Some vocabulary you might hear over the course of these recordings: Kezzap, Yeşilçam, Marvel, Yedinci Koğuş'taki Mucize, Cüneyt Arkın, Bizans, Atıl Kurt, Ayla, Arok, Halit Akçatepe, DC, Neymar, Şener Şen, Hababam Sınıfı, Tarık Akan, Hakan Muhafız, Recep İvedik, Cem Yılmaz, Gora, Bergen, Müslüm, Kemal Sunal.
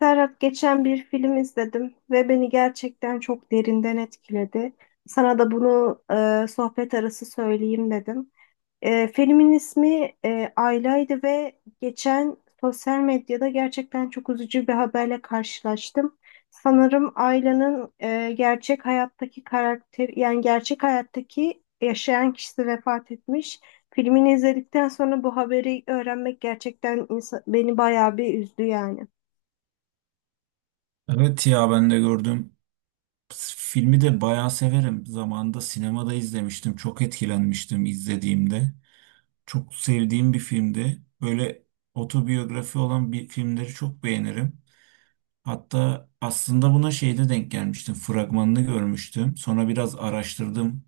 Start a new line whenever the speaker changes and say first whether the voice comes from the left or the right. left: Serhat geçen bir film izledim ve beni gerçekten çok derinden etkiledi. Sana da bunu sohbet arası söyleyeyim dedim. Filmin ismi Ayla'ydı ve geçen sosyal medyada gerçekten çok üzücü bir haberle karşılaştım. Sanırım Ayla'nın gerçek hayattaki karakter, yani gerçek hayattaki yaşayan kişisi vefat etmiş. Filmini izledikten sonra bu haberi öğrenmek gerçekten beni bayağı bir üzdü yani.
right: Evet ya ben de gördüm. Filmi de bayağı severim. Zamanında sinemada izlemiştim. Çok etkilenmiştim izlediğimde. Çok sevdiğim bir filmdi. Böyle otobiyografi olan bir filmleri çok beğenirim. Hatta aslında buna şeyde denk gelmiştim. Fragmanını görmüştüm. Sonra biraz araştırdım.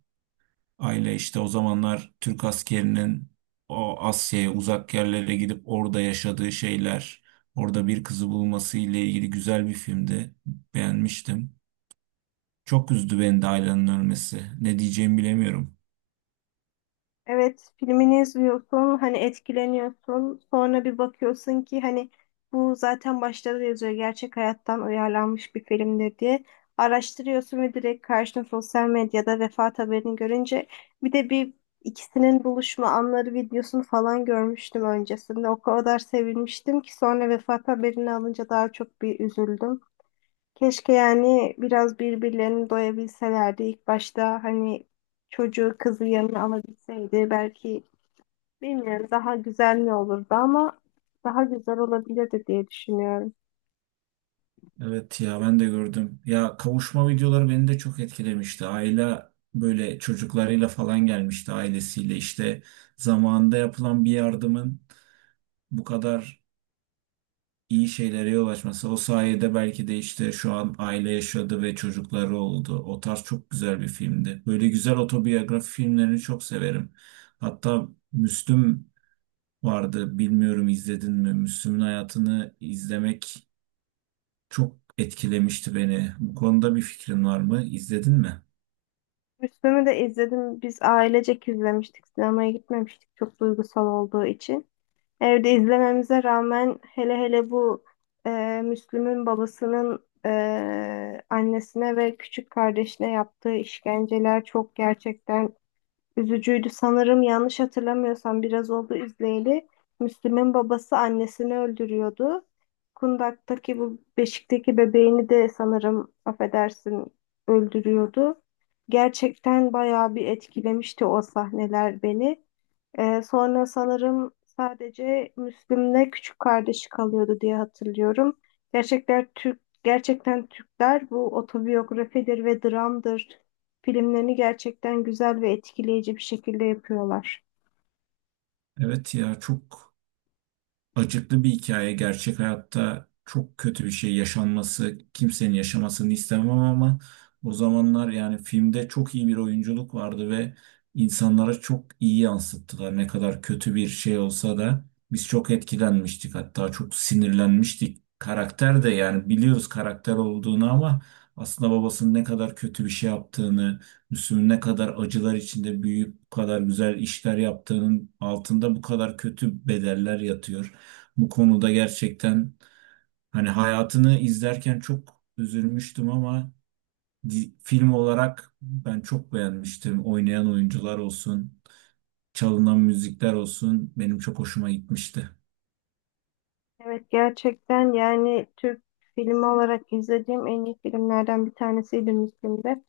right: Aile işte o zamanlar Türk askerinin o Asya'ya uzak yerlere gidip orada yaşadığı şeyler, orada bir kızı bulması ile ilgili güzel bir filmdi. Beğenmiştim. Çok üzdü beni de Ayla'nın ölmesi. Ne diyeceğimi bilemiyorum.
left: Evet, filmini izliyorsun, hani etkileniyorsun. Sonra bir bakıyorsun ki hani bu zaten başta da yazıyor gerçek hayattan uyarlanmış bir filmdir diye. Araştırıyorsun ve direkt karşına sosyal medyada vefat haberini görünce bir de bir ikisinin buluşma anları videosunu falan görmüştüm öncesinde. O kadar sevinmiştim ki sonra vefat haberini alınca daha çok bir üzüldüm. Keşke yani biraz birbirlerini doyabilselerdi. İlk başta hani çocuğu kızı yanına alabilseydi belki bilmiyorum daha güzel mi olurdu ama daha güzel olabilirdi diye düşünüyorum.
right: Evet ya ben de gördüm. Ya kavuşma videoları beni de çok etkilemişti. Ayla böyle çocuklarıyla falan gelmişti ailesiyle. İşte zamanında yapılan bir yardımın bu kadar iyi şeylere yol açması. O sayede belki de işte şu an aile yaşadı ve çocukları oldu. O tarz çok güzel bir filmdi. Böyle güzel otobiyografi filmlerini çok severim. Hatta Müslüm vardı. Bilmiyorum izledin mi? Müslüm'ün hayatını izlemek çok etkilemişti beni. Bu konuda bir fikrin var mı? İzledin mi?
left: Müslüm'ü de izledim. Biz ailecek izlemiştik. Sinemaya gitmemiştik çok duygusal olduğu için. Evde izlememize rağmen hele hele bu e, Müslüm'ün babasının annesine ve küçük kardeşine yaptığı işkenceler çok gerçekten üzücüydü. Sanırım yanlış hatırlamıyorsam biraz oldu izleyeli. Müslüm'ün babası annesini öldürüyordu. Kundak'taki bu beşikteki bebeğini de sanırım affedersin öldürüyordu. Gerçekten bayağı bir etkilemişti o sahneler beni. Sonra sanırım sadece Müslüm'le küçük kardeşi kalıyordu diye hatırlıyorum. Gerçekten Türkler bu otobiyografidir ve dramdır. Filmlerini gerçekten güzel ve etkileyici bir şekilde yapıyorlar.
right: Evet ya çok acıklı bir hikaye. Gerçek hayatta çok kötü bir şey yaşanması, kimsenin yaşamasını istemem ama o zamanlar yani filmde çok iyi bir oyunculuk vardı ve insanlara çok iyi yansıttılar. Ne kadar kötü bir şey olsa da biz çok etkilenmiştik, hatta çok sinirlenmiştik. Karakter de, yani biliyoruz karakter olduğunu, ama aslında babasının ne kadar kötü bir şey yaptığını, Müslüm'ün ne kadar acılar içinde büyüyüp bu kadar güzel işler yaptığının altında bu kadar kötü bedeller yatıyor. Bu konuda gerçekten hani hayatını izlerken çok üzülmüştüm ama film olarak ben çok beğenmiştim. Oynayan oyuncular olsun, çalınan müzikler olsun benim çok hoşuma gitmişti.
left: Evet gerçekten yani Türk filmi olarak izlediğim en iyi filmlerden bir tanesiydi Müslüm'de.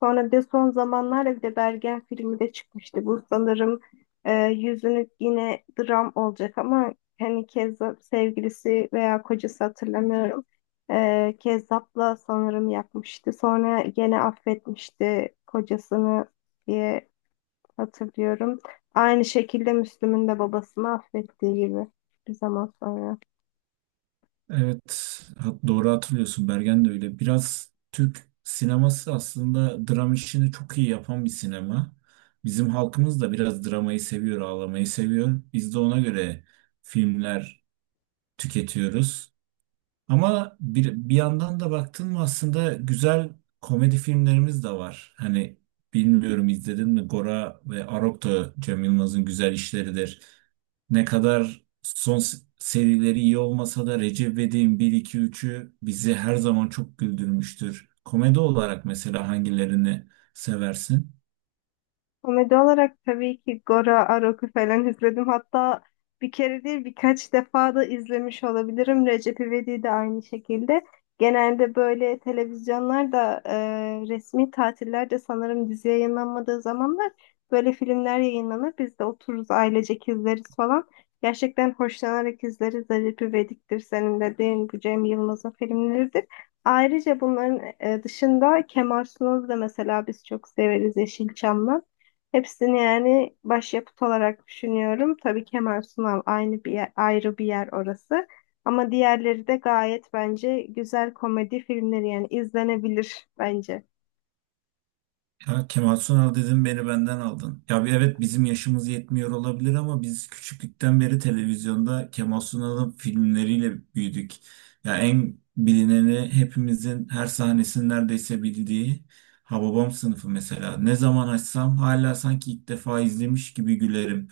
left: Sonra bir de son zamanlarda bir de Bergen filmi de çıkmıştı. Bu sanırım yüzünü yine dram olacak ama hani Kezzap sevgilisi veya kocası hatırlamıyorum. Kezzap'la sanırım yapmıştı. Sonra gene affetmişti kocasını diye hatırlıyorum. Aynı şekilde Müslüm'ün de babasını affettiği gibi bir zaman sonra.
right: Evet, doğru hatırlıyorsun, Bergen de öyle. Biraz Türk sineması aslında dram işini çok iyi yapan bir sinema. Bizim halkımız da biraz dramayı seviyor, ağlamayı seviyor. Biz de ona göre filmler tüketiyoruz. Ama bir yandan da baktın mı aslında güzel komedi filmlerimiz de var. Hani bilmiyorum izledin mi, Gora ve Arok da Cem Yılmaz'ın güzel işleridir. Ne kadar son serileri iyi olmasa da Recep İvedik'in 1-2-3'ü bizi her zaman çok güldürmüştür. Komedi olarak mesela hangilerini seversin?
left: Komedi olarak tabii ki Gora, Arok'u falan izledim. Hatta bir kere değil birkaç defa da izlemiş olabilirim. Recep İvedik'i de aynı şekilde. Genelde böyle televizyonlarda resmi tatillerde sanırım dizi yayınlanmadığı zamanlar böyle filmler yayınlanır. Biz de otururuz ailecek izleriz falan. Gerçekten hoşlanarak izleriz. Recep İvedik'tir senin dediğin bu Cem Yılmaz'ın filmleridir. Ayrıca bunların dışında Kemal Sunal'ı da mesela biz çok severiz Yeşilçam'la. Hepsini yani başyapıt olarak düşünüyorum. Tabii Kemal Sunal aynı ayrı bir yer orası. Ama diğerleri de gayet bence güzel komedi filmleri yani izlenebilir bence.
right: Ya Kemal Sunal dedim, beni benden aldın. Ya bir, evet bizim yaşımız yetmiyor olabilir ama biz küçüklükten beri televizyonda Kemal Sunal'ın filmleriyle büyüdük. Ya en bilineni, hepimizin her sahnesini neredeyse bildiği Hababam Sınıfı mesela. Ne zaman açsam hala sanki ilk defa izlemiş gibi gülerim.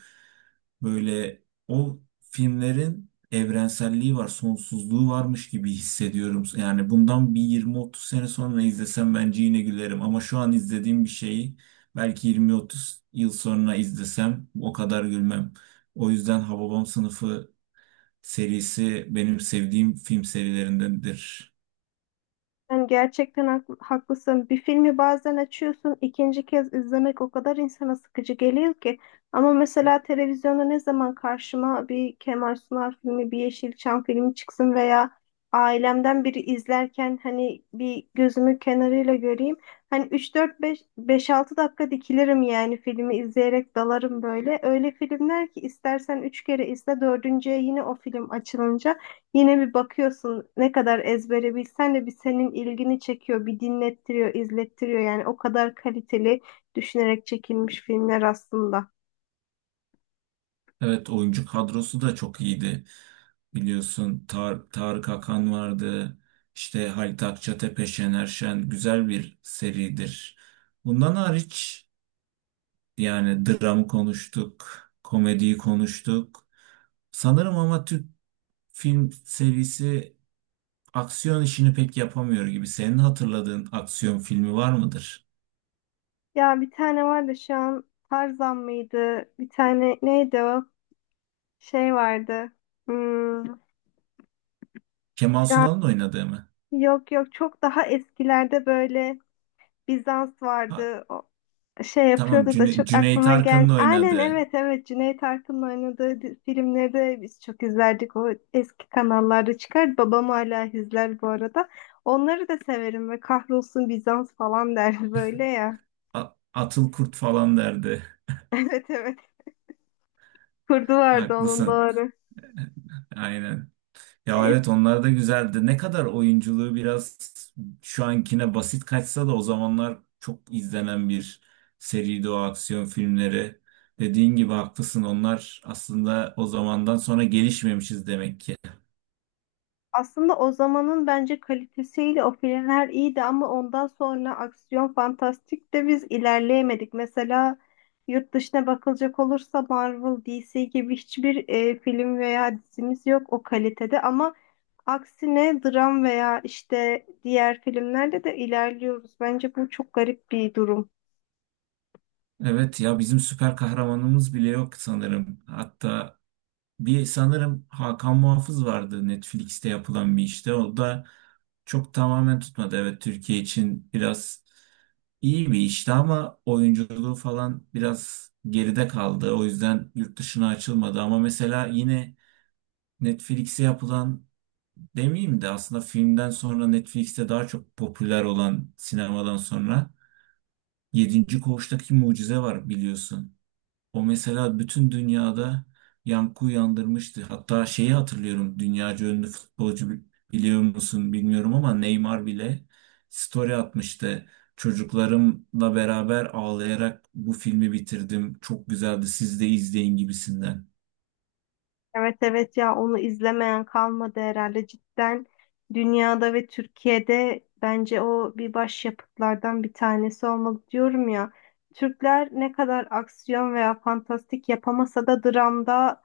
right: Böyle o filmlerin evrenselliği var, sonsuzluğu varmış gibi hissediyorum. Yani bundan bir 20-30 sene sonra izlesem bence yine gülerim. Ama şu an izlediğim bir şeyi belki 20-30 yıl sonra izlesem o kadar gülmem. O yüzden Hababam Sınıfı serisi benim sevdiğim film serilerindendir.
left: Yani gerçekten haklısın. Bir filmi bazen açıyorsun, ikinci kez izlemek o kadar insana sıkıcı geliyor ki. Ama mesela televizyonda ne zaman karşıma bir Kemal Sunal filmi, bir Yeşilçam filmi çıksın veya ailemden biri izlerken hani bir gözümü kenarıyla göreyim. Hani üç dört beş beş altı dakika dikilirim yani filmi izleyerek dalarım böyle. Öyle filmler ki istersen 3 kere izle, dördüncüye yine o film açılınca yine bir bakıyorsun ne kadar ezbere bilsen de bir senin ilgini çekiyor, bir dinlettiriyor, izlettiriyor. Yani o kadar kaliteli düşünerek çekilmiş filmler aslında.
right: Evet, oyuncu kadrosu da çok iyiydi. Biliyorsun Tarık Akan vardı. İşte Halit Akçatepe, Şener Şen, güzel bir seridir. Bundan hariç, yani dram konuştuk, komediyi konuştuk. Sanırım ama Türk film serisi aksiyon işini pek yapamıyor gibi. Senin hatırladığın aksiyon filmi var mıdır?
left: Ya bir tane vardı şu an Tarzan mıydı? Bir tane neydi o? Şey vardı. Hmm,
right: Kemal
left: Şu an
right: Sunal'ın oynadığı mı?
left: yok yok, çok daha eskilerde böyle Bizans
right: Ha,
left: vardı. Şey
right: tamam,
left: yapıyordu da çok
right: Cüneyt
left: aklıma
right: Arkın'ın
left: gel. Aynen
right: oynadığı.
left: evet evet Cüneyt Arkın'ın oynadığı filmleri de biz çok izlerdik. O eski kanallarda çıkar. Babam hala izler bu arada. Onları da severim ve kahrolsun Bizans falan der böyle ya.
right: Atıl Kurt falan derdi.
left: Evet evet. Kurdu vardı onun,
right: Haklısın.
left: doğru.
right: Aynen. Ya
left: E,
right: evet, onlar da güzeldi. Ne kadar oyunculuğu biraz şu ankine basit kaçsa da o zamanlar çok izlenen bir seriydi o aksiyon filmleri. Dediğin gibi haklısın, onlar aslında o zamandan sonra gelişmemişiz demek ki.
left: Aslında o zamanın bence kalitesiyle o filmler iyiydi ama ondan sonra aksiyon fantastik de biz ilerleyemedik. Mesela yurt dışına bakılacak olursa Marvel, DC gibi hiçbir film veya dizimiz yok o kalitede ama aksine dram veya işte diğer filmlerde de ilerliyoruz. Bence bu çok garip bir durum.
right: Evet ya, bizim süper kahramanımız bile yok sanırım. Hatta bir sanırım Hakan Muhafız vardı, Netflix'te yapılan bir işte. O da çok tamamen tutmadı. Evet, Türkiye için biraz iyi bir işti ama oyunculuğu falan biraz geride kaldı. O yüzden yurt dışına açılmadı. Ama mesela yine Netflix'e yapılan demeyeyim de, aslında filmden sonra Netflix'te daha çok popüler olan, sinemadan sonra Yedinci Koğuş'taki Mucize var biliyorsun. O mesela bütün dünyada yankı uyandırmıştı. Hatta şeyi hatırlıyorum, dünyaca ünlü futbolcu, biliyor musun bilmiyorum ama Neymar bile story atmıştı. Çocuklarımla beraber ağlayarak bu filmi bitirdim. Çok güzeldi. Siz de izleyin gibisinden.
left: Evet evet ya onu izlemeyen kalmadı herhalde cidden dünyada ve Türkiye'de bence o bir başyapıtlardan bir tanesi olmalı diyorum ya. Türkler ne kadar aksiyon veya fantastik yapamasa da dramda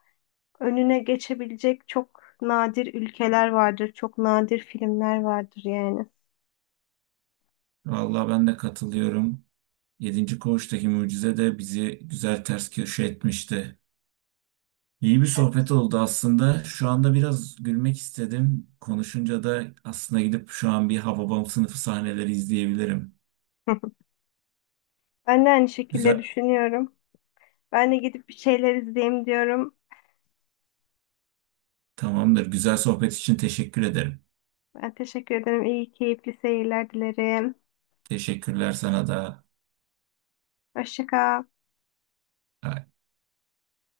left: önüne geçebilecek çok nadir ülkeler vardır, çok nadir filmler vardır yani.
right: Vallahi ben de katılıyorum. Yedinci Koğuş'taki Mucize de bizi güzel ters köşe etmişti. İyi bir sohbet oldu aslında. Şu anda biraz gülmek istedim. Konuşunca da aslında gidip şu an bir Hababam Sınıfı sahneleri izleyebilirim.
left: Ben de aynı şekilde
right: Güzel,
left: düşünüyorum. Ben de gidip bir şeyler izleyeyim diyorum.
right: tamamdır. Güzel sohbet için teşekkür ederim.
left: Ben teşekkür ederim. İyi, keyifli seyirler dilerim.
right: Teşekkürler sana da.
left: Hoşça kal.